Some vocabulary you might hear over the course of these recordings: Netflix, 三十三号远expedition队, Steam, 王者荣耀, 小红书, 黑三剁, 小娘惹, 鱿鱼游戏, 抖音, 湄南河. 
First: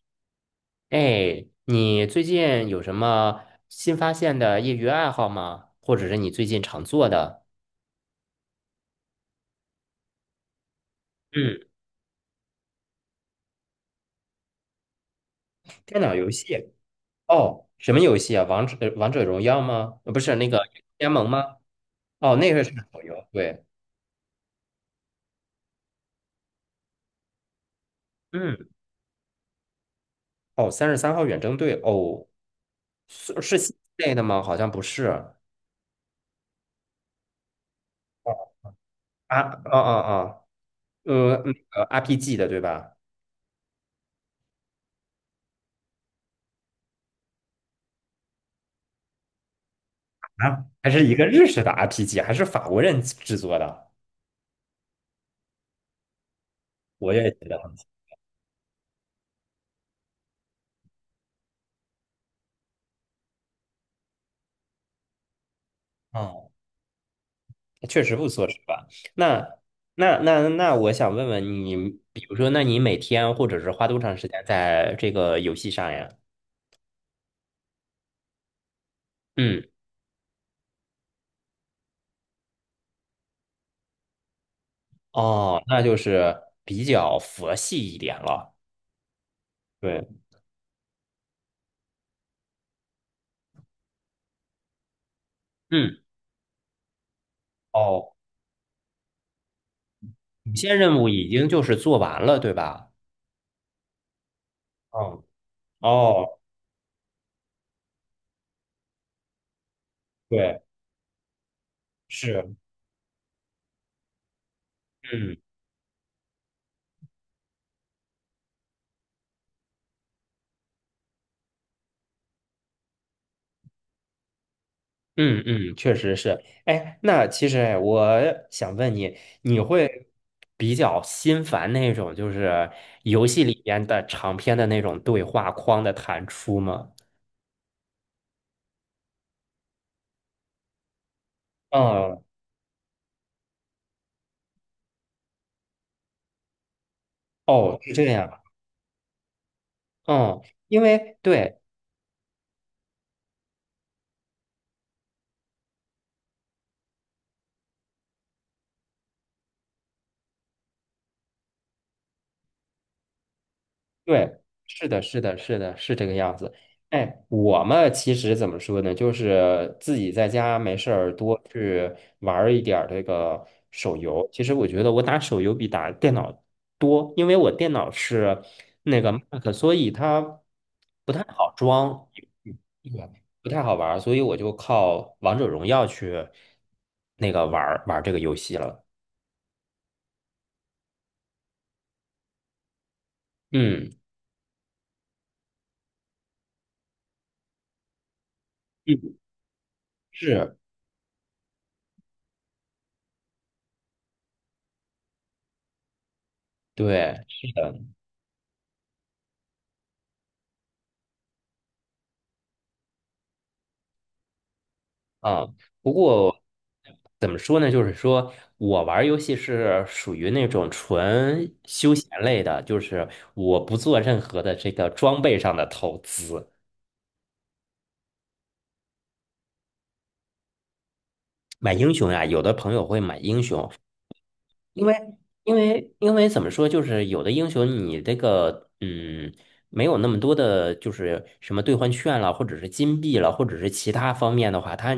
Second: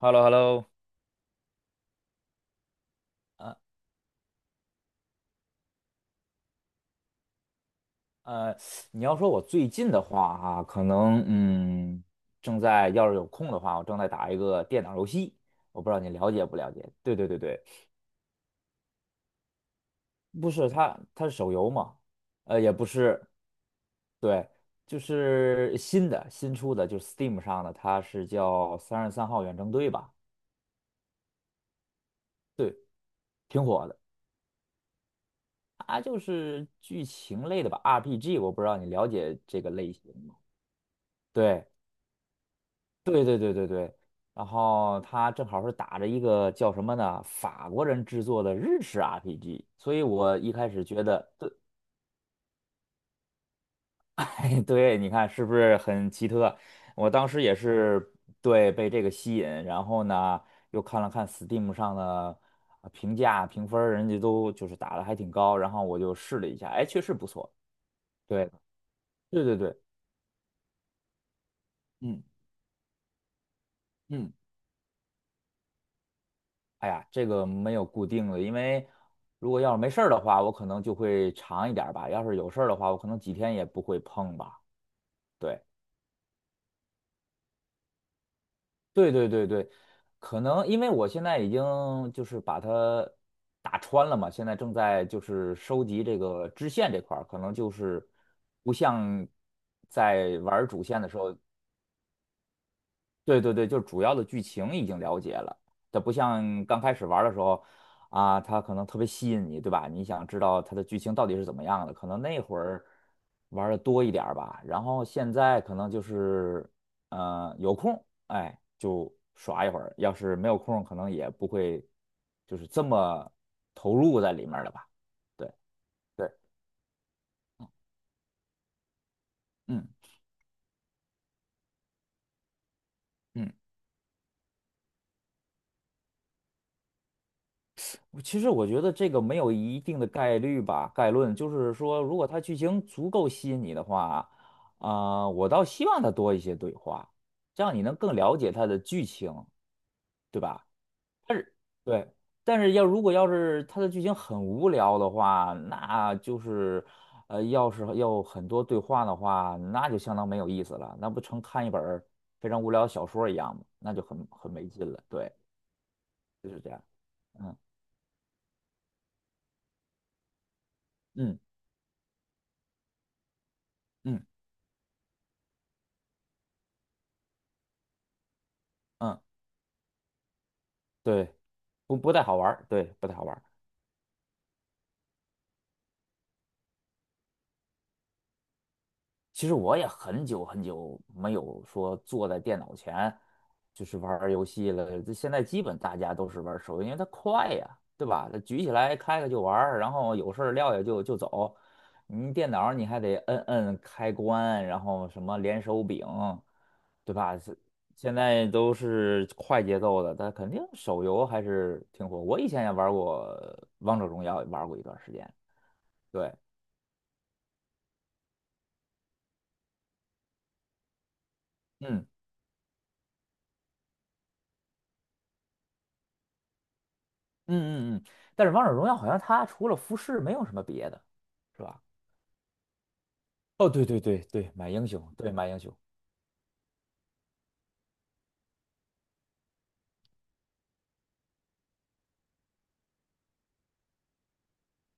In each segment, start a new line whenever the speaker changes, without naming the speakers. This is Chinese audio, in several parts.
h e l l o h e l l o
哎，你最近有什么新发现的业余爱好吗？或者是你最近常做的？
呃，你要说我最近的话哈、可能
嗯，
正在要是有空的话，我正在打一个电脑游戏，我不知道
电
你
脑游
了解不了
戏。
解？对对对对，
哦，什么游戏啊？王者荣耀吗？呃不是那
不
个
是它，
联
它
盟
是手
吗？
游嘛，
哦，那个是
也不
手
是，
游。对，
对，就是新出的，就是 Steam 上的，它是
嗯，
叫《三十三号远征队》吧？
哦，三十三号远征队。哦，
对，
是是
挺
新
火的，
类的吗？好像不是。
它就是剧情类的吧，RPG，我不知道你了解
啊，
这
哦
个
哦
类型吗？
哦，那
对。
个 RPG 的对吧？
对对对对对，然后他正好是打着一个叫什么呢，法国人制作的日式 RPG，所以我一
啊，
开始
还
觉
是一个
得，
日
对，
式的 RPG，还是法国人制作的？
哎，对，你看是不是很奇特？我
我
当
也
时
觉
也
得很。
是对被这个吸引，然后呢又看了看 Steam 上的评价评分儿人家都就是打的还挺高，然后我就试了一下，哎，确实不错。
确实不错，
对，
是吧？
对
那
对对，
那，我想问问你，
嗯。
比如说，那你每天或者是花多长时
嗯。
间在这个游戏上呀？
哎呀，这个没有固定的，因为如果
嗯，
要是没事儿的话，我可能就会长一点儿吧；要是有事儿的话，我可能几天也不会碰吧。对，
哦，那就是比较佛系一点了。
对对对对，
对，
可能因为我现在已经就是把它打穿了嘛，现在正在就是收
嗯，
集这个支线这块儿，可能就是
哦，
不像在
有
玩儿
些
主线
任务
的时
已
候
经就是做完了，对吧？
对对对，就是主要的剧情已经了
嗯，
解了，它不
哦，
像刚开始玩儿的时候啊，它可能特别吸引你，对吧？你想知道
对，
它的剧情到底是怎么样的，可能那
是，
会儿玩的多一点儿吧。然后现
嗯。
在可能就是有空，哎，就耍一会儿；要是没有空，可能也不会就是这么投入在里面儿了吧。
嗯
对
嗯，确实
对，
是。哎，那其实我想问你，你
嗯
会比较心烦那种就是游戏
嗯。
里边的长篇的那种对话框的弹出吗？
其实我觉得这个没有一定的概率吧，概论就是说，如
嗯，
果它剧情足够吸引你的话，啊、我倒希望它多一些对话，这样
哦，
你
是
能
这
更了
样。
解它的剧情，
嗯，
对吧？
因为
但是
对，
对，但是如果要是它的剧情很无聊的话，那就是要是要很多对话的话，那就相当没有意思了，那不成看一本儿非常无聊的小说一样吗？那就很
对，
很没
是
劲
的，
了。
是
对，
的，是的，是这个样
就
子。
是这样。
哎，
嗯
我嘛，其实怎么说呢，就是自己在家没事儿
嗯
多去玩儿一点儿这个手
嗯
游。其实我觉得我打手游比打电脑多，因为我电脑是那个
嗯。
Mac,所以它不太
对，
好
不
装，
不太好玩
嗯
儿，对，不
对，
太好玩儿。
不太好玩儿，所以我就靠王者荣耀去那个玩儿这个游戏了。
其实我也很久很久没有说坐在电脑前就
嗯
是玩儿游戏了。这现在基本大家都是玩儿手游，因为它快呀，对吧？它举起来
嗯，
开开就玩儿，然后有事儿
是，
撂下就走。你电脑儿你还得摁摁开关，然后什么连手柄，对
对。
吧？是现在都是快节奏的，它肯定手游还是挺火。我以前也玩过《王者荣耀》，也玩过一段时间。
啊，不
对。
过怎么说呢？就是说我玩儿游戏是属于那种纯休
嗯。
闲类的，就是我不做任何的这个装备上的投资。
嗯嗯嗯，但是王者荣耀好像它除了服饰没有什么别的，是
买
吧？
英雄呀，有的朋友会买英
哦，
雄，
对对对对，买
因
英
为
雄，对买
因
英雄，
为因为怎么说，就是有的英雄你这个嗯没有那么多的，就是什么兑换券了，或者是金币了，或者是其他方面的话，他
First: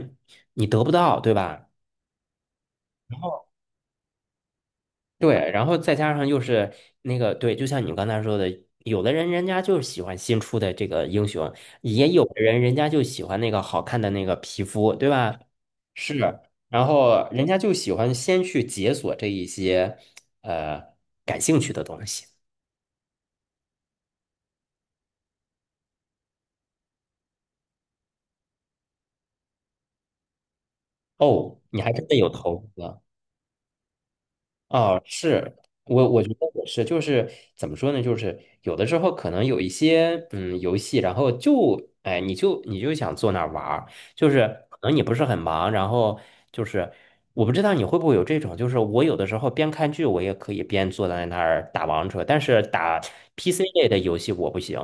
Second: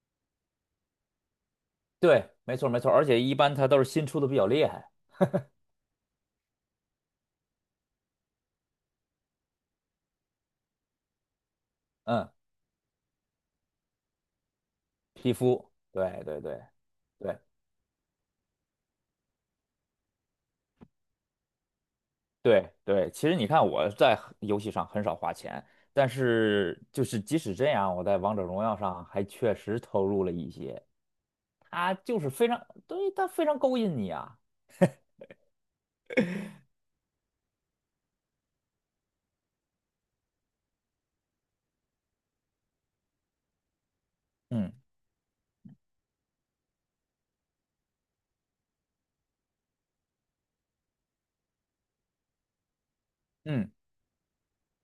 你得不到，对吧？
对，没错没错，而且一般它都是新出的比较厉害，
对，然后再加上又是那个，对，就像你刚才说的，有的人人家就是喜欢新出的这个英雄，也有
嗯，
的人人家就喜欢那个好看的那个皮肤，对
皮
吧？
肤，
是，
对对对
然后
对
人家就喜欢先去解锁这一些呃感兴趣的东西。
对对，其实你看我在游戏上很少花钱，但是就是即使这样，我在王者荣耀上还确实投入了一些，
哦，你还
它
真的
就
有
是非
投
常，
资。
对，它非常勾引你啊，
哦，是我，我觉得也是，就是怎么说呢，就是有的时候可能有一些嗯游戏，然后就哎，你就想坐那儿玩儿，就是
嗯
可能你不是很忙，然后就是我不知道你会不会有这种，就是我有的时候边看剧，我也可以边坐在那儿打王者，但是打 PC
嗯。
类的游戏我不行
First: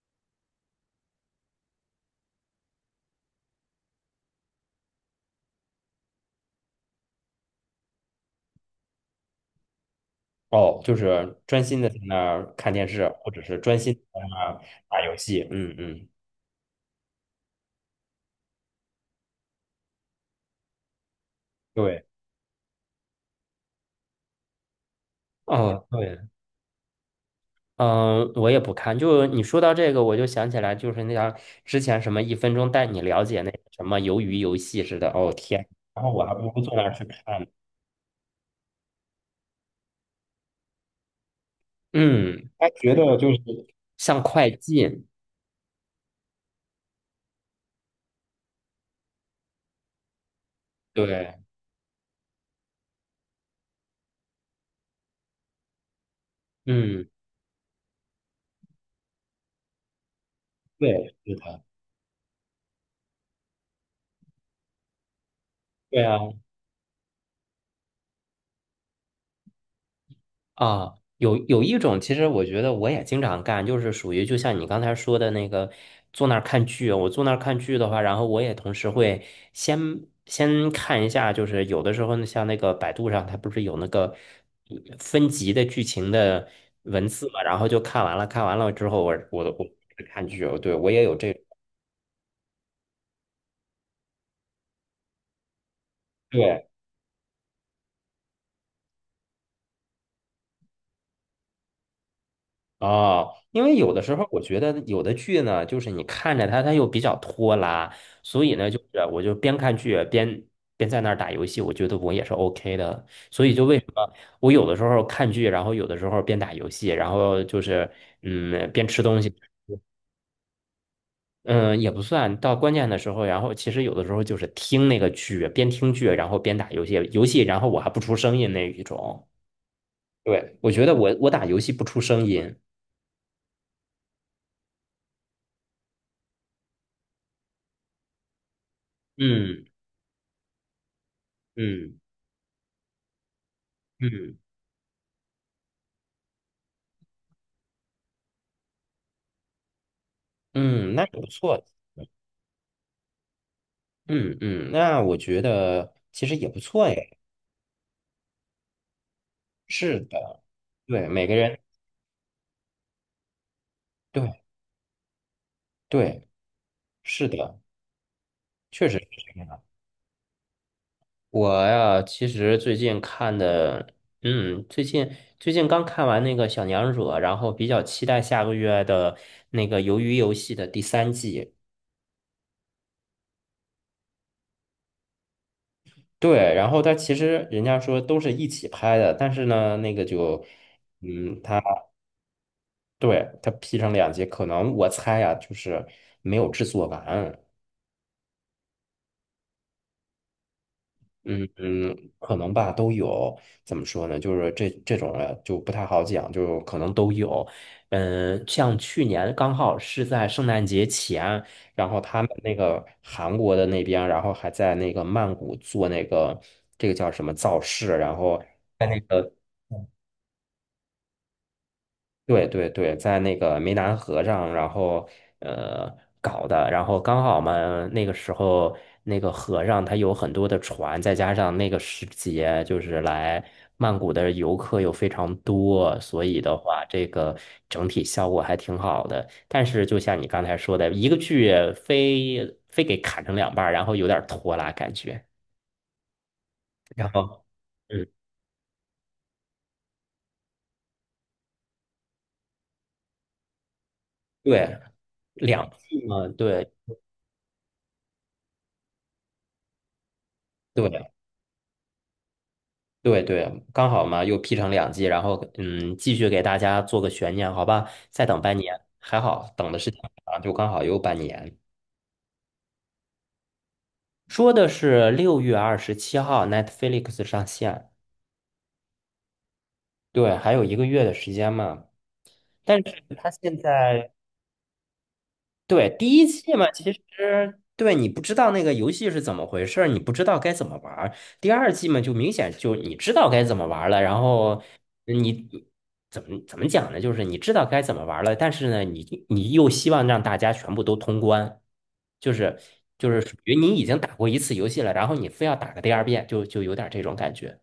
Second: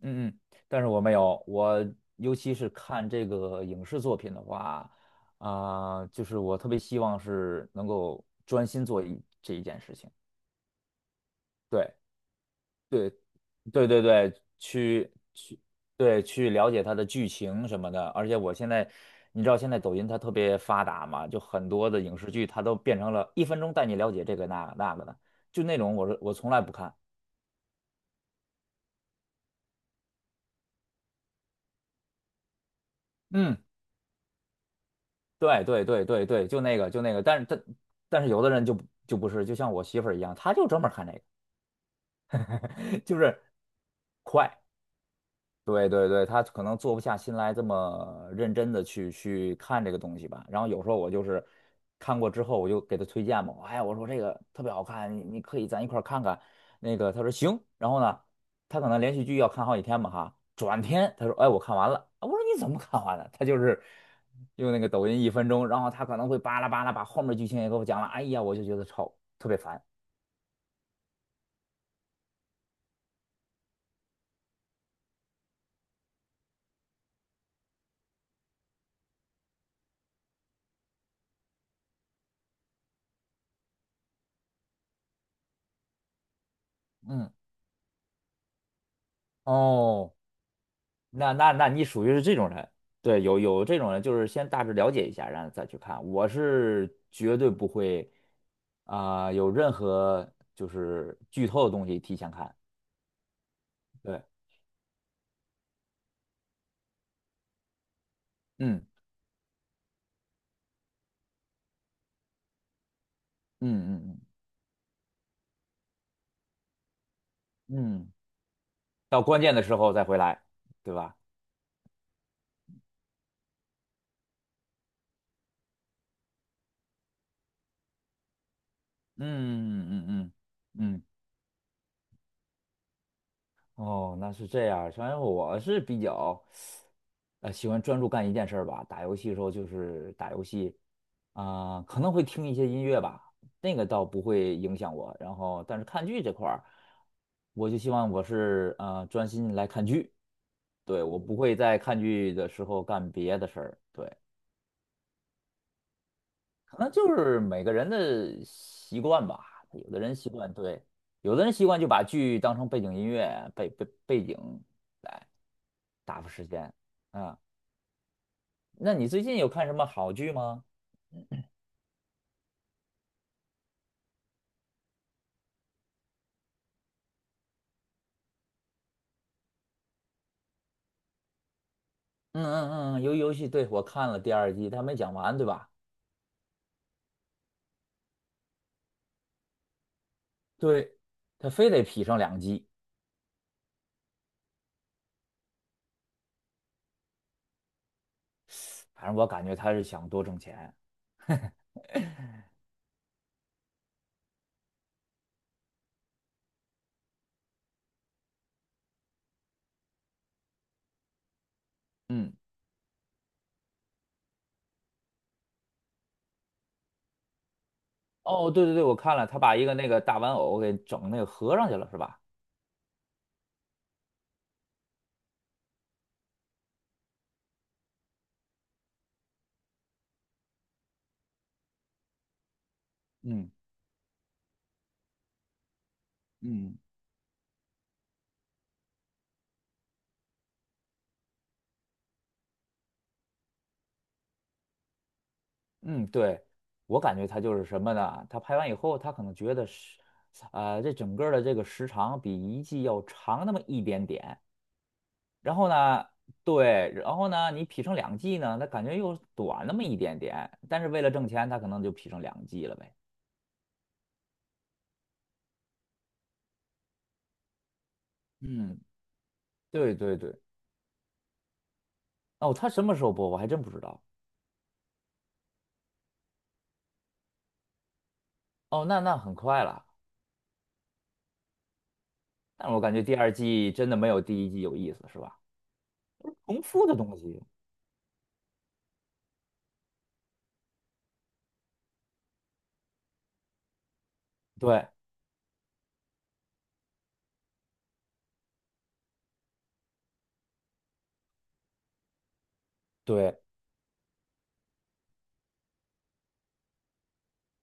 嗯嗯，但是我没有，我尤其是看这个影视作品的话，啊、就是我特别希望是能够专心做一这一件事情，
哦，就是专心的
对
在那儿看电视，
对
或者是专
对
心地
对
在
对，
那儿打
去
游戏，
去
嗯嗯，
对去了解它的剧情什么的，而且我现在你知道现在抖音它特别发达嘛，就很多的
对，
影视剧它都变成了一分钟带你了解这个那个那个的，就那
哦，
种我是
对。
我从来不看，
嗯，我也不看。就你说到这个，我就想起来，就是那样之前什么一分钟带你了解那
嗯。
个什么鱿鱼游戏似的。哦
对
天，
对
然
对
后我
对
还不
对，
如
就
坐
那
那
个
儿
就
去
那个，但
看
是
呢。
但但是有的人就不就不是，就像我媳妇儿一样，她就专门看那个，
嗯，他觉 得
就
就
是
是像快进，
对对对，他可能坐不下心来这么认真的去看这个东西吧。然后有时候我就
对，
是看过之后，我就给他推荐嘛，哎，我说这个特别好看，你你可以咱一块儿看看。那
嗯，
个他说行，然后呢，他可能连续剧要看好几天嘛哈，转
对，
天他
是
说哎我
他，
看完了，啊我说你怎么看完的？他就是用那个抖音一分钟，然后
对
他可
啊。
能会巴拉巴拉把后面剧情也给我讲了，哎呀，我就觉得超特别烦，
啊，有有一种，其实我觉得我也经常干，就是属于就像你刚才说的那个，坐那儿看剧。我坐那儿看剧的话，然后我也同时会先先看一下，就是有的时候呢，像那个百度上，它不是有那个嗯分级的剧情的文字
嗯，
嘛，然后就看完了，看完了之后我，我
哦。
看剧，对，我也有这，
那你属于是这种人，对，有这种人，就是先大致了解一下，然后再去看。我
对，
是绝对不会啊、有任何就是剧透的东西提前看，
哦，因为有的时
对，
候我觉得有的剧呢，就是你看着它，它又比较拖拉，所以呢，就
嗯
是我就边看剧边在那儿打游戏，我觉得我也是 OK 的。所以就为什
嗯
么
嗯
我有的时候看剧，然后有的时候边打游戏，然后就是
嗯嗯，
嗯边吃东
到
西，
关键的时候再回来，对吧？
嗯也不算到关键的时候，然后其实有的时候就是听那个剧，边听剧然后边打游戏，游戏然后我还不出声音那一种。
嗯嗯嗯
对，我觉
嗯
得
嗯。
我打游戏不出声音。
哦，那是这样。反正我是比较，喜欢专注干一件事儿吧。打游戏的时候
嗯
就是打游戏，啊、
嗯
可能会听一些音乐吧，那个倒不
嗯。
会影响我。然后，但是看剧这块儿，我就希望我是专心来看剧，
嗯，
对，
那也
我
不
不会
错。
在看剧的时候干别的事儿。对，
嗯嗯，那我觉得其实也不
可
错
能
哎。
就是每个人的习惯吧。有的
是
人习
的，
惯，对，
对，每个
有的人
人，
习惯就把剧当成背景音乐，背
对
景来。打
对，
发时间
是
啊。
的，确
那
实
你
是
最近
这
有
样。
看什么好剧吗？
我呀，其实最近看的，嗯，最近刚看完那个《小娘惹》，然后比较期待下个月的那个《鱿鱼游戏》的第三季。
嗯嗯嗯，鱿鱼游戏，对，我看了第二季，他没讲完，对吧？
对，然后它其实人家说都是一起拍的，但是呢，那个就，
对，
嗯，
他
它
非得劈上两季，
对它劈成两集，可能我猜呀，就是没有制作完。
反正我感觉他是想多挣钱。
嗯嗯，可能吧，都有。怎么说呢？就是这种啊，就不太好讲，就可能都有。嗯，像去年刚好是在圣诞节前，然后他们
嗯，
那个韩国的那边，然后还在那个曼谷做那个这个叫什么造势，然后
哦，对对对，
在
我
那
看了，
个
他把一个那个大玩偶给整那个合上去了，是吧？
对对对，在那个湄南河上，然后呃搞的，然后刚好嘛，那个时候那个河上它有很多的船，再加上那个时节，就是来
嗯
曼谷的游客又非常多，所以的
嗯
话，这个整体效果还挺好的。但是就像你刚才说的，一个剧非给砍成两半儿，然后有点拖拉感觉。
嗯，对，我
然
感觉他
后，
就是什么
嗯，
呢？他拍完以后，他可能觉得是，这整个儿的这个时长比一季要长那么一点点，
对，
然后
两季
呢，
嘛，对
对，然后呢，你劈成两季呢，它感觉又短那么一点点，但是为
对。
了挣钱，它可能就劈成两季了呗。
对对，刚好嘛，又劈成两季，然后嗯，继续给大家做个悬念，好吧？再等半年，
嗯，
还好等的是
对
挺
对对。
长，就刚好有半年。
哦，他什么时候播？我还真不知道。
说的是6月27号 Netflix 上线，
哦，那很快了，
对，还有一个月的时间嘛。
但是
但
我感觉
是
第
它
二
现
季真的没
在
有第一季有意思，是吧？
对，第一季
重
嘛，其
复的
实
东西，
对你不知道那个游戏是怎么回事儿，你不知道该怎么玩儿。第二季嘛，就明显就你知道该怎么玩儿了，然后
对
你怎么讲呢？就是你知道该怎么玩儿了，但是呢，你你又希望让大家全部都通关，就是就是属
对，
于你已经打过一次游戏了，然后你非要打个第二遍，就有点这种感觉。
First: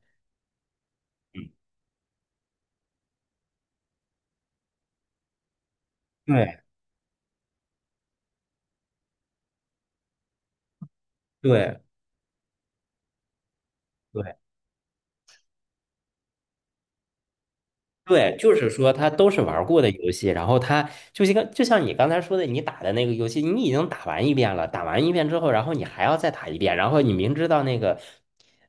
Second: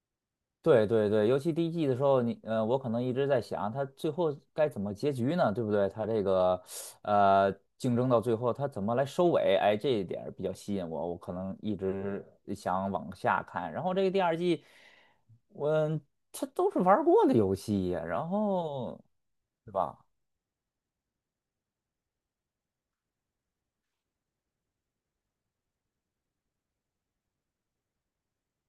对对对，尤
嗯，
其第一季的时候，我可能一直在想，他最后该怎么结局呢？对不对？他这个
对
呃，竞争到最后，他怎么来收尾？哎，这一点儿比较吸引我，我可能一
对
直想往下看。然后这个第
对。
二季，我他都是玩儿过的游戏呀，然
对，就是说
后
它都是玩
对
过的
吧？
游戏，然后它就一个，就像你刚才说的，你打的那个游戏，你已经打完一遍了，打完一遍之后，然后你还要再打一遍，然后你明知道那个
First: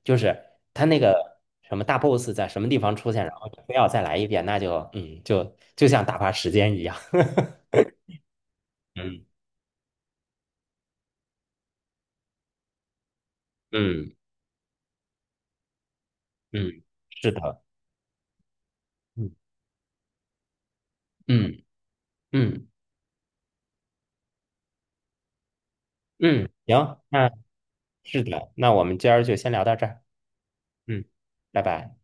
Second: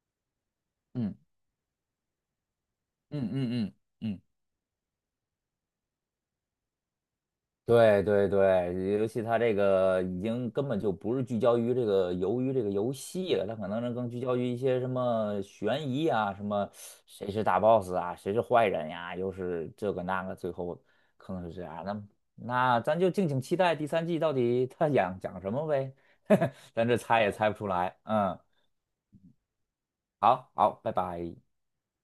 就是他那
嗯
个什么大 boss 在什么地方出现，
嗯
然后你
嗯
非
嗯
要再来
嗯。
一遍，那就嗯，就像打发时间一样。
对对对，尤其
嗯
他这个已经根本就不是聚焦于这个由于这个游戏了，他可能是更
嗯
聚焦于一些什么悬疑啊，什么
嗯，是
谁是大
的，
boss 啊，谁是坏人呀、又
嗯
是这个那个，最后可能是
嗯
这样。那
嗯
那咱就敬请期待第三季到底他讲讲什么呗，
嗯，
咱这
行，
猜
那
也猜不出来。
是
嗯，
的，那我们今儿就先聊到这儿，
好好，拜
嗯，
拜。
拜拜。